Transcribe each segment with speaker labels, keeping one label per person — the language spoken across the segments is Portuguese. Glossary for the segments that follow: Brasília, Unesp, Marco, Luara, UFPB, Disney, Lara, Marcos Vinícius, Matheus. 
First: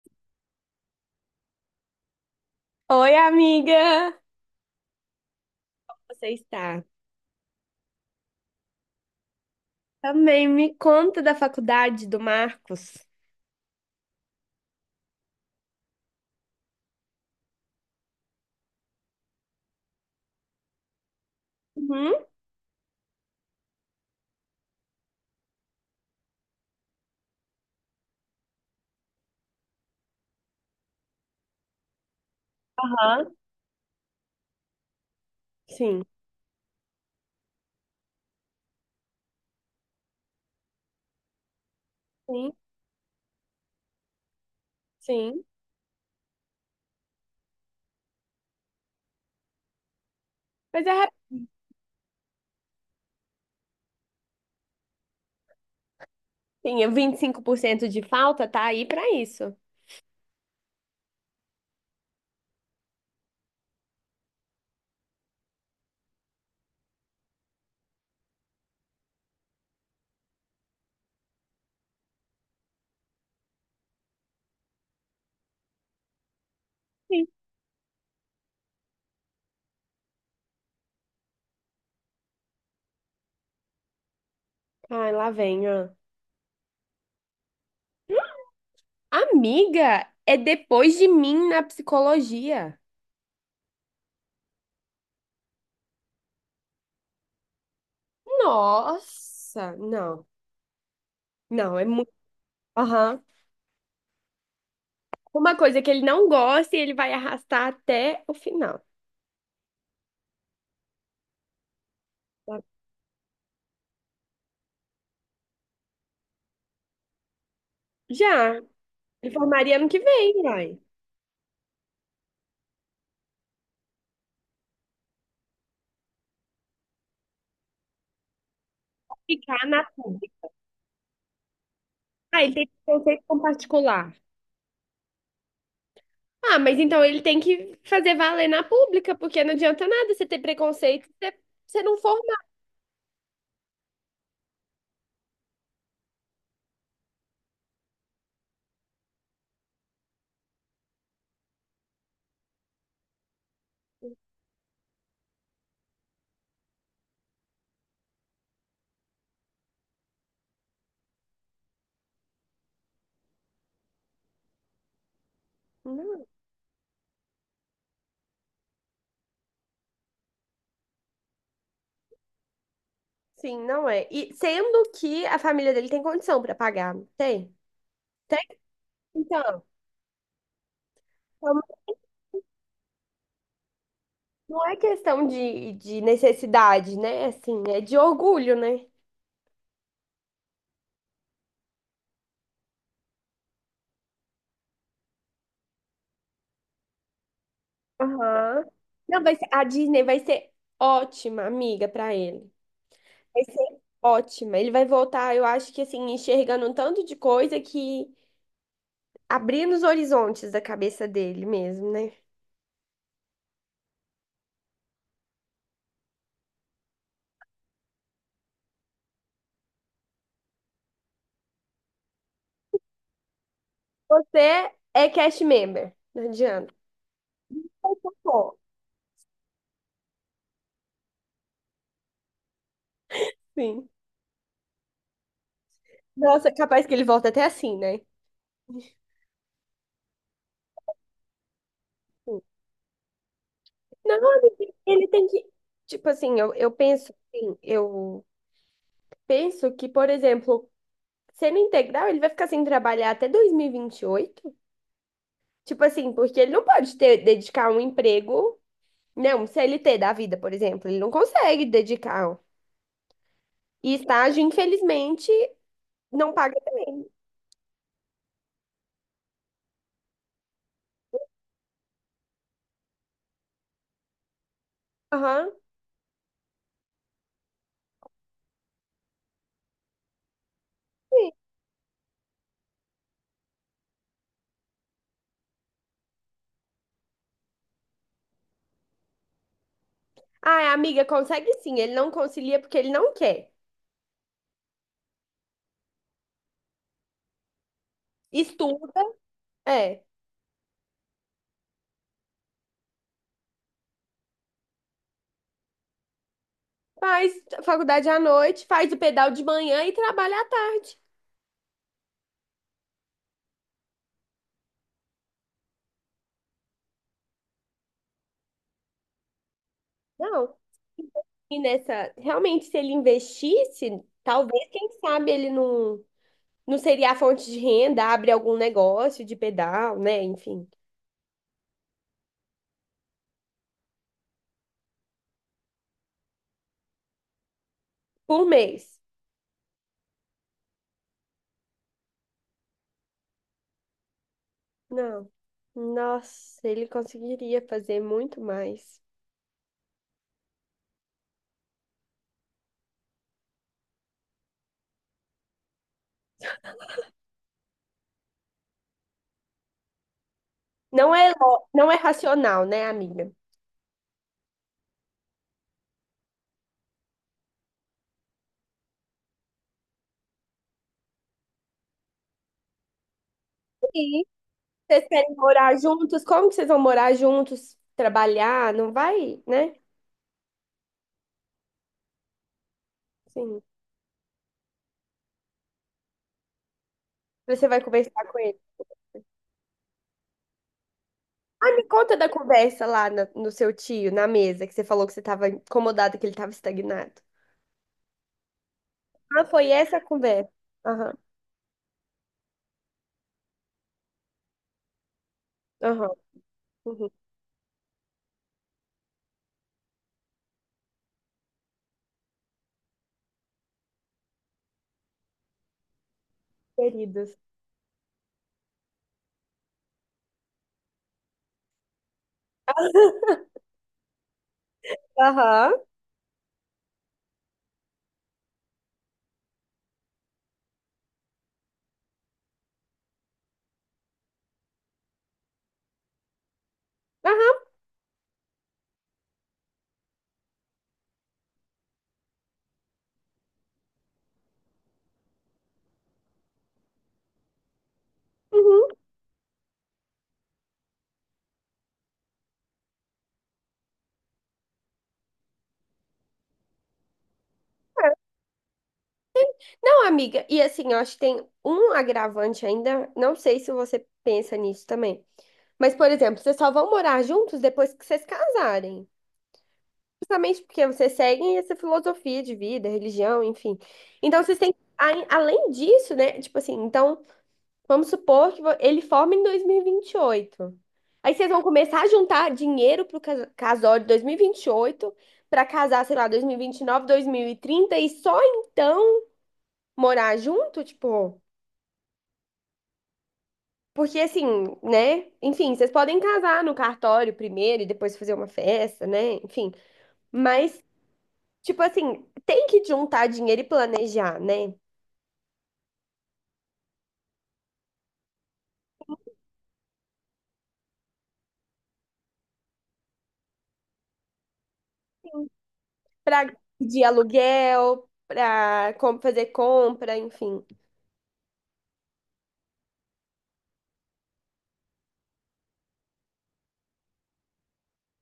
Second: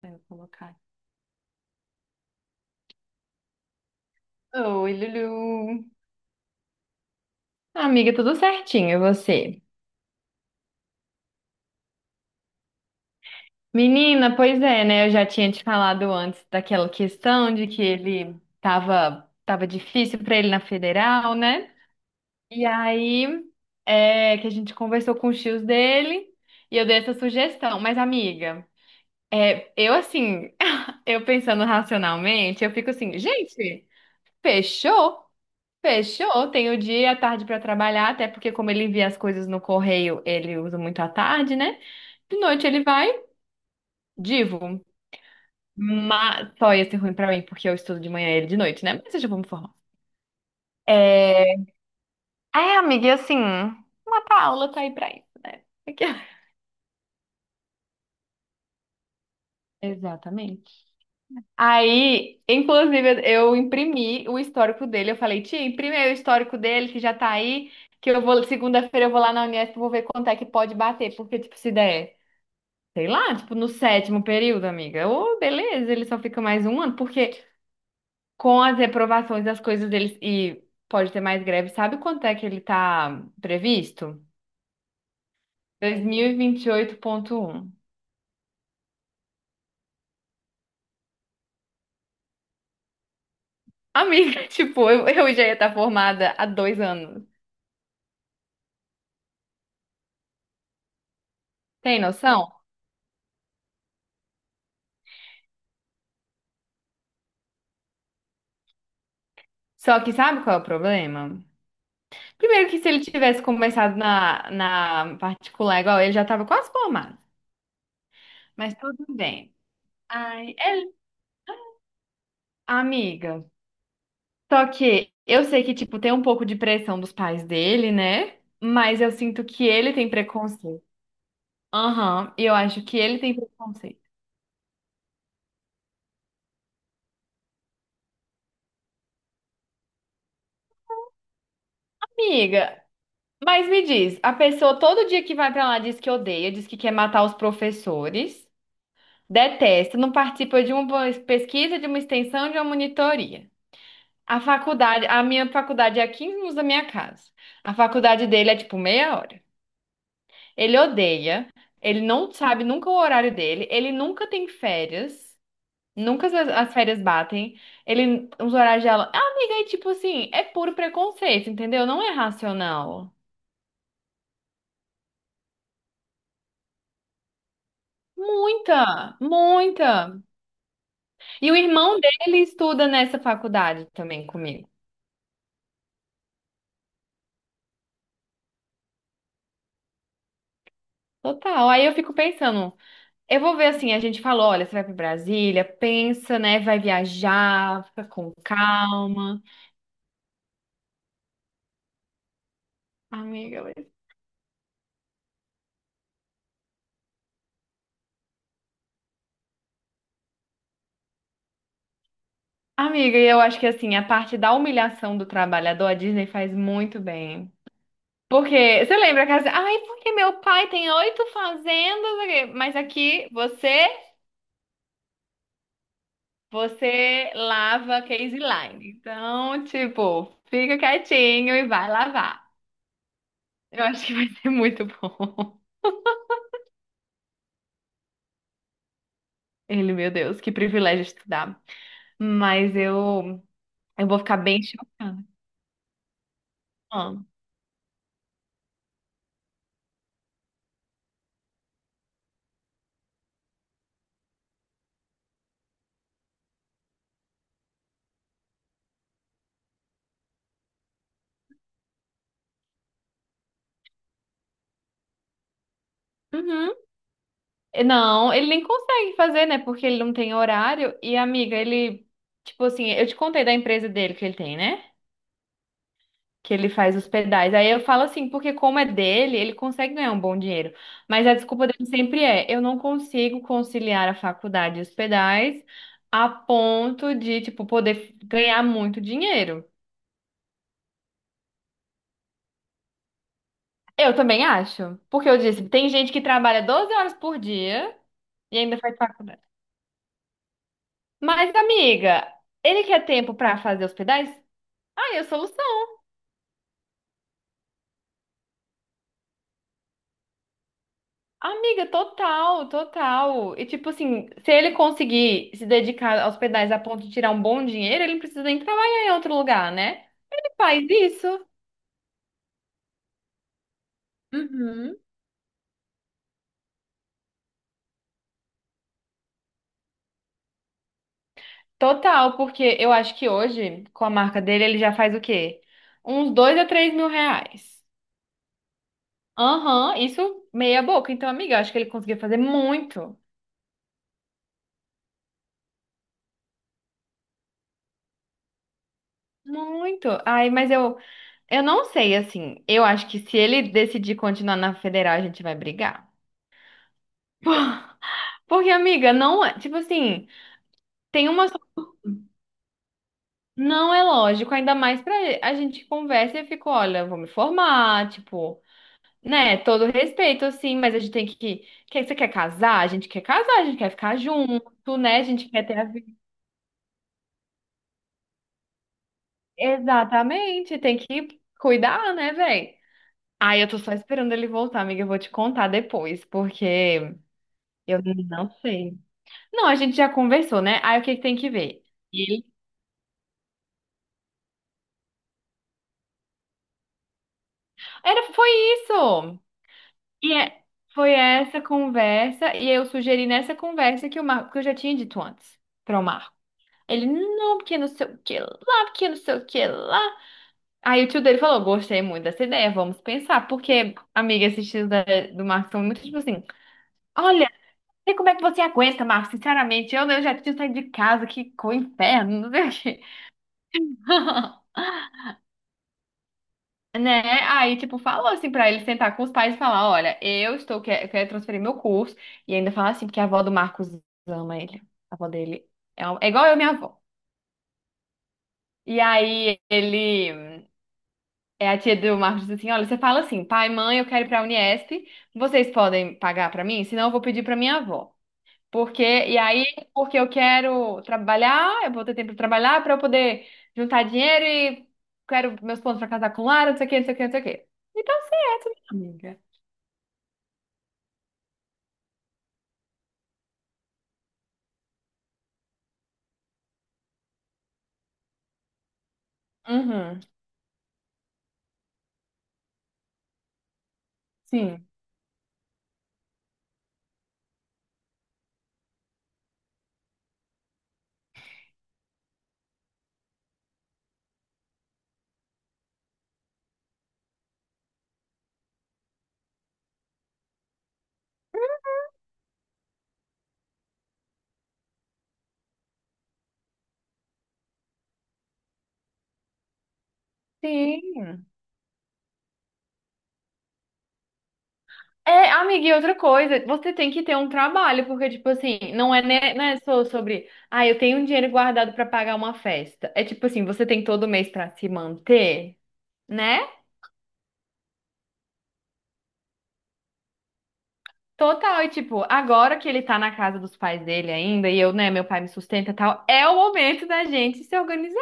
Speaker 1: Pra eu colocar.
Speaker 2: Oi, amiga!
Speaker 1: Oi, Lulu.
Speaker 2: Você está?
Speaker 1: Amiga, tudo certinho, e você?
Speaker 2: Também me conta da faculdade do Marcos.
Speaker 1: Menina, pois é, né? Eu já tinha te falado antes daquela questão de que ele tava difícil pra ele na federal, né?
Speaker 2: Uhum.
Speaker 1: E aí é que a gente conversou com os tios dele e eu dei essa sugestão. Mas, amiga, é, eu assim, eu pensando racionalmente, eu fico assim,
Speaker 2: Aham.
Speaker 1: gente, fechou?
Speaker 2: Sim.
Speaker 1: Fechou, tem o dia e a tarde para trabalhar, até porque como ele envia as coisas no correio, ele usa muito a tarde, né? De
Speaker 2: Sim,
Speaker 1: noite ele vai, divo.
Speaker 2: sim.
Speaker 1: Mas só ia ser ruim pra mim, porque eu estudo de manhã e ele de noite, né? Mas eu já vou me formar.
Speaker 2: Mas é
Speaker 1: É, é amiga, e assim, uma aula tá aí pra isso, né? Aqui- ó.
Speaker 2: rapidinho, 25% de falta tá aí pra isso.
Speaker 1: Exatamente. Aí, inclusive, eu imprimi o histórico dele. Eu falei, tia, imprime aí o histórico dele, que já tá aí, que eu vou, segunda-feira eu vou lá na Unesp, vou ver quanto é que pode bater, porque, tipo, se der. Sei lá, tipo, no sétimo período, amiga. Ô, beleza, ele só fica mais um ano,
Speaker 2: Sim.
Speaker 1: porque com as reprovações das coisas deles, e pode ter mais greve, sabe quanto é que ele tá previsto?
Speaker 2: Ai, lá vem, ó.
Speaker 1: 2028.1.
Speaker 2: Amiga, é depois de mim na psicologia.
Speaker 1: Amiga, tipo, eu já ia estar formada há dois anos.
Speaker 2: Nossa, não. Não, é
Speaker 1: Tem
Speaker 2: muito.
Speaker 1: noção?
Speaker 2: Aham. Uma coisa que ele não gosta e ele vai arrastar até o final.
Speaker 1: Só que sabe qual é o problema? Primeiro que se ele tivesse começado na particular igual, ele já tava quase formado.
Speaker 2: Já.
Speaker 1: Mas tudo
Speaker 2: Ele
Speaker 1: bem.
Speaker 2: formaria ano que vem,
Speaker 1: Ai,
Speaker 2: vai.
Speaker 1: ele, amiga. Só que eu sei que, tipo, tem um pouco de pressão dos pais dele, né? Mas eu sinto
Speaker 2: Ficar
Speaker 1: que
Speaker 2: na.
Speaker 1: ele tem preconceito. Aham,
Speaker 2: Ah, ele
Speaker 1: eu
Speaker 2: tem que ter
Speaker 1: acho
Speaker 2: um
Speaker 1: que ele
Speaker 2: conceito
Speaker 1: tem
Speaker 2: com
Speaker 1: preconceito.
Speaker 2: particular. Ah, mas então ele tem que fazer valer na pública, porque não adianta nada você ter preconceito se você não formar.
Speaker 1: Amiga, mas me diz, a pessoa todo dia que vai pra lá diz que odeia, diz que quer matar os professores, detesta, não participa de uma pesquisa, de uma extensão, de uma monitoria. A faculdade, a minha faculdade é a 15 minutos da minha casa. A faculdade dele é tipo meia hora. Ele odeia. Ele não sabe nunca o horário dele, ele nunca tem férias.
Speaker 2: Não.
Speaker 1: Nunca as férias batem. Ele, os horários dela. Ah, amiga, é tipo assim, é puro preconceito, entendeu? Não é racional.
Speaker 2: Sim, não é. E sendo que a família dele tem condição para pagar, não tem? Tem?
Speaker 1: Muita,
Speaker 2: Então,
Speaker 1: muita. E o
Speaker 2: então,
Speaker 1: irmão dele estuda nessa faculdade também
Speaker 2: não
Speaker 1: comigo.
Speaker 2: é questão de necessidade, né? Assim, é de orgulho, né?
Speaker 1: Total. Aí eu fico pensando, eu vou ver assim, a gente falou, olha, você vai pra Brasília, pensa, né, vai viajar, fica com
Speaker 2: Aham. Não, vai
Speaker 1: calma.
Speaker 2: ser, a Disney vai ser ótima amiga para ele. Vai
Speaker 1: Amiga,
Speaker 2: ser
Speaker 1: mas-
Speaker 2: ótima. Ele vai voltar, eu acho que assim, enxergando um tanto de coisa que abrindo os horizontes da cabeça dele mesmo, né?
Speaker 1: amiga, eu acho que assim, a parte da humilhação do trabalhador, a Disney faz muito bem. Porque você lembra que assim, ai, porque meu pai tem 8 fazendas, aqui", mas aqui você,
Speaker 2: Você é cast member, não adianta.
Speaker 1: você lava case
Speaker 2: Pô.
Speaker 1: line. Então, tipo, fica quietinho e vai lavar. Eu
Speaker 2: Sim.
Speaker 1: acho que vai ser muito bom.
Speaker 2: Nossa, capaz que ele volta até assim, né?
Speaker 1: Ele, meu Deus, que privilégio estudar. Mas eu vou
Speaker 2: Não,
Speaker 1: ficar bem
Speaker 2: amiga, ele
Speaker 1: chocada.
Speaker 2: tem que. Tipo assim, eu penso
Speaker 1: Ah.
Speaker 2: assim, eu penso que, por exemplo, sendo integral, ele vai ficar sem trabalhar até 2028. Tipo assim, porque ele não pode ter, dedicar um emprego, né? Um CLT da vida, por exemplo. Ele não consegue dedicar. E estágio, infelizmente, não paga.
Speaker 1: Uhum. Não, ele nem consegue fazer, né? Porque ele não tem horário. E, amiga, ele, tipo assim, eu te contei da empresa dele que ele tem, né?
Speaker 2: Aham.
Speaker 1: que ele faz os pedais. Aí eu falo assim, porque como é dele, ele consegue ganhar um bom dinheiro. Mas
Speaker 2: Sim.
Speaker 1: a desculpa dele sempre é, eu não consigo conciliar a faculdade e os pedais a ponto de, tipo, poder ganhar muito dinheiro.
Speaker 2: Ah, amiga, consegue sim. Ele não concilia porque ele não quer.
Speaker 1: Eu também acho, porque eu disse, tem gente que trabalha 12 horas por dia e ainda faz
Speaker 2: Estuda,
Speaker 1: faculdade.
Speaker 2: é.
Speaker 1: Mas, amiga, ele quer tempo pra fazer os pedais? Ah, eu soluciono
Speaker 2: Faz faculdade à noite, faz o pedal de manhã e trabalha à tarde.
Speaker 1: Amiga, total, total. E tipo assim, se ele conseguir se dedicar aos pedais a ponto de tirar um bom dinheiro, ele não precisa nem trabalhar em outro lugar, né?
Speaker 2: Não.
Speaker 1: Ele faz isso.
Speaker 2: E nessa, realmente, se ele investisse, talvez, quem
Speaker 1: Uhum.
Speaker 2: sabe, ele não, não seria a fonte de renda, abre algum negócio de pedal, né? Enfim,
Speaker 1: Total, porque eu acho que hoje, com a marca dele, ele já faz o quê? Uns dois a 3 mil reais.
Speaker 2: por mês.
Speaker 1: Aham, isso meia boca. Então, amiga, eu acho que ele conseguiu fazer muito.
Speaker 2: Não. Nossa, ele conseguiria fazer muito mais.
Speaker 1: Muito. Ai, mas eu não sei, assim. Eu acho que se ele decidir continuar na federal, a gente vai brigar. Porque, amiga, não é. Tipo assim,
Speaker 2: Não
Speaker 1: tem
Speaker 2: é,
Speaker 1: uma.
Speaker 2: lo- não é racional, né, amiga?
Speaker 1: Não é lógico, ainda mais pra a gente que conversa e eu fico, olha, eu vou me formar, tipo, né? Todo respeito, assim, mas a gente tem que. Quer, você quer casar? A gente quer casar, a gente quer ficar
Speaker 2: Sim.
Speaker 1: junto,
Speaker 2: Vocês
Speaker 1: né? A
Speaker 2: querem
Speaker 1: gente quer
Speaker 2: morar
Speaker 1: ter a vida.
Speaker 2: juntos? Como que vocês vão morar juntos? Trabalhar? Não vai, né?
Speaker 1: Exatamente, tem que cuidar, né, velho?
Speaker 2: Sim.
Speaker 1: Ai, eu tô só esperando ele voltar, amiga. Eu vou te contar depois, porque
Speaker 2: Você vai
Speaker 1: eu
Speaker 2: conversar com
Speaker 1: não
Speaker 2: ele.
Speaker 1: sei. Não, a gente já conversou, né? Aí o que que tem que
Speaker 2: Ai,
Speaker 1: ver?
Speaker 2: me conta da
Speaker 1: Ele.
Speaker 2: conversa lá na- no seu tio, na mesa, que você falou que você estava incomodada, que ele estava estagnado.
Speaker 1: Era, foi isso!
Speaker 2: Ah, foi essa a
Speaker 1: E
Speaker 2: conversa.
Speaker 1: é- foi
Speaker 2: Aham,
Speaker 1: essa conversa, e eu sugeri nessa conversa que o Marco, que eu já tinha dito antes para o
Speaker 2: aham,
Speaker 1: Marco. Ele,
Speaker 2: uhum,
Speaker 1: não, porque não sei o que lá, porque não sei o que lá. Aí o tio dele falou: gostei muito dessa ideia, vamos pensar. Porque, amiga, esses tios do Marco são muito tipo assim:
Speaker 2: queridos.
Speaker 1: olha, não sei como é que você aguenta, Marco, sinceramente, eu já tinha saído de casa, que inferno, não sei o quê.
Speaker 2: Aham,
Speaker 1: Né? Aí, tipo, falou assim pra ele sentar com os pais e falar: Olha, eu estou, quer, quero transferir meu curso. E ainda falar assim, porque a avó do Marcos ama ele. A avó dele é, é igual eu, minha avó.
Speaker 2: aham,
Speaker 1: E aí, ele. É a tia do Marcos diz assim: Olha, você fala assim, pai, mãe, eu quero ir pra Unesp. Vocês podem pagar pra mim? Senão, eu vou pedir pra minha avó.
Speaker 2: uhum.
Speaker 1: Porque, e aí, porque eu quero trabalhar, eu vou ter tempo pra trabalhar pra eu poder juntar dinheiro e quero meus pontos pra casar com Lara, não sei o que, não sei o que, não sei o que. E tá
Speaker 2: É.
Speaker 1: certo, minha amiga.
Speaker 2: Não, amiga, e assim, eu acho que tem um agravante ainda, não sei se você pensa nisso também. Mas, por exemplo, vocês só vão morar juntos depois que vocês casarem.
Speaker 1: Uhum,
Speaker 2: Justamente porque vocês seguem essa filosofia de vida, religião, enfim. Então, vocês têm,
Speaker 1: sim.
Speaker 2: a- além disso, né? Tipo assim, então. Vamos supor que vo- ele forma em 2028. Aí vocês vão começar a juntar dinheiro pro cas- casório de 2028 para casar, sei lá, 2029, 2030 e só então morar junto, tipo, porque assim, né? Enfim, vocês podem casar no cartório primeiro e depois fazer uma festa, né? Enfim, mas
Speaker 1: Sim.
Speaker 2: tipo assim, tem que juntar dinheiro e planejar, né?
Speaker 1: É, amiga, e outra coisa, você tem que ter um trabalho, porque, tipo assim, não é, né, não é só sobre, ah, eu tenho um dinheiro guardado pra pagar uma festa. É tipo assim, você tem todo mês pra se manter,
Speaker 2: Para
Speaker 1: né?
Speaker 2: de aluguel, para fazer compra, enfim,
Speaker 1: Total, e tipo, agora que ele tá na casa dos pais dele ainda, e eu, né, meu pai me sustenta e tal, é o momento da gente se organizar.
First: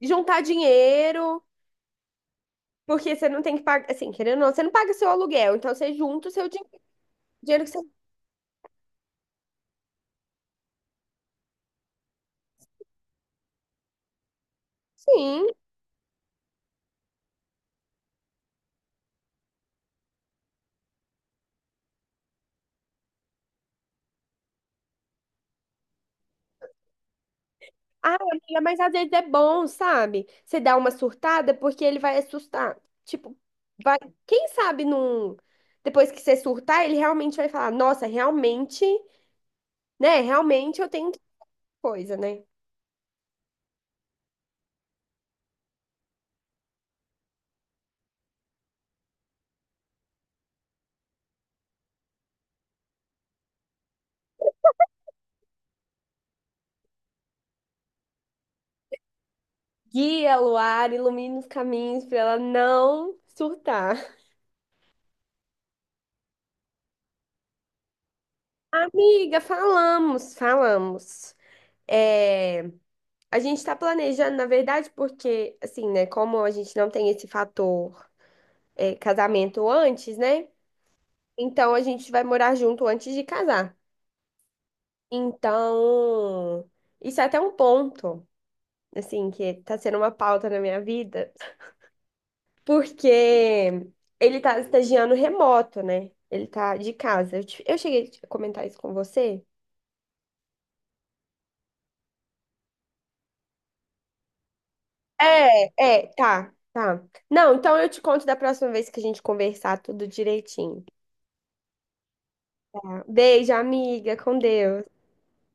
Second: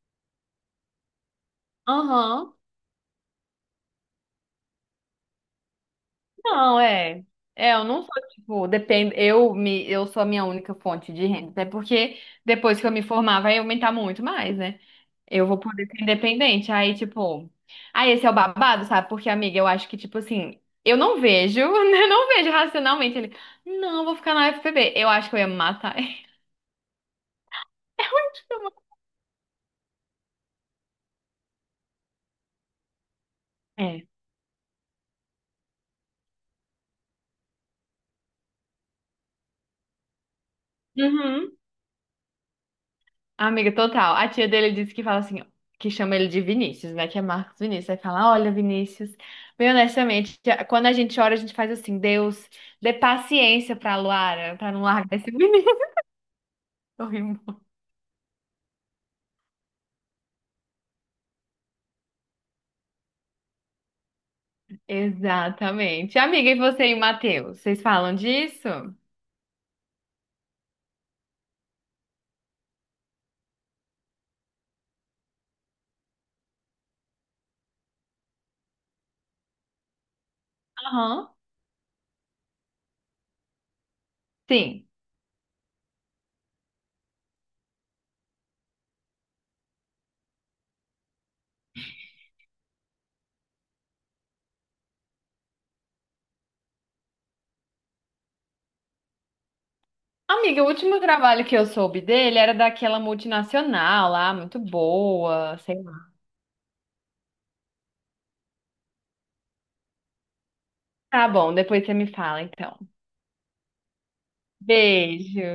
Speaker 2: juntar dinheiro.
Speaker 1: Aham.
Speaker 2: Porque você não tem que pagar, assim, querendo ou não, você não paga seu aluguel, então você junta o seu din-
Speaker 1: Não, é.
Speaker 2: dinheiro que
Speaker 1: É,
Speaker 2: você.
Speaker 1: eu não sou, tipo, depende, eu sou a minha única fonte de renda, até porque depois que eu me formar vai aumentar muito mais, né? Eu
Speaker 2: Sim.
Speaker 1: vou poder ser independente, aí, tipo, aí esse é o babado, sabe? Porque, amiga, eu acho que, tipo assim, eu não vejo, eu não vejo racionalmente ele, não, vou ficar na UFPB. Eu acho que eu ia me matar.
Speaker 2: Ah, amiga, mas às vezes é bom, sabe? Você dá uma surtada porque ele vai assustar. Tipo, vai...
Speaker 1: É.
Speaker 2: quem sabe num. Depois que você surtar, ele realmente vai falar: Nossa, realmente, né? Realmente eu tenho que
Speaker 1: Uhum.
Speaker 2: coisa, né?
Speaker 1: Amiga, total. A tia dele disse que fala assim, que chama ele de Vinícius, né? Que é Marcos Vinícius. Aí fala, olha, Vinícius, bem honestamente, tia- quando a gente ora, a gente faz assim, Deus, dê paciência pra Luara, pra não largar esse menino. Eu ri muito.
Speaker 2: Guia Luar, ilumina os caminhos pra ela não surtar.
Speaker 1: Exatamente. Amiga, e você e o Matheus, vocês falam disso?
Speaker 2: Amiga, falamos, falamos. É. A gente está planejando, na verdade, porque, assim, né, como a gente não tem esse fator, é, casamento antes, né?
Speaker 1: Aham.
Speaker 2: Então a gente vai morar junto antes de casar.
Speaker 1: Sim.
Speaker 2: Então, isso é até um ponto, assim, que tá sendo uma pauta na minha vida, porque ele tá estagiando remoto, né? Ele tá de casa. Eu, te- eu cheguei a comentar isso com você.
Speaker 1: Amiga, o último trabalho que eu soube dele era daquela multinacional lá, muito boa,
Speaker 2: É,
Speaker 1: sei lá.
Speaker 2: é, tá, tá. Não, então eu te conto da próxima vez que a gente conversar tudo direitinho.
Speaker 1: Tá bom, depois você me fala, então.
Speaker 2: Beijo, amiga. Com Deus.
Speaker 1: Beijo.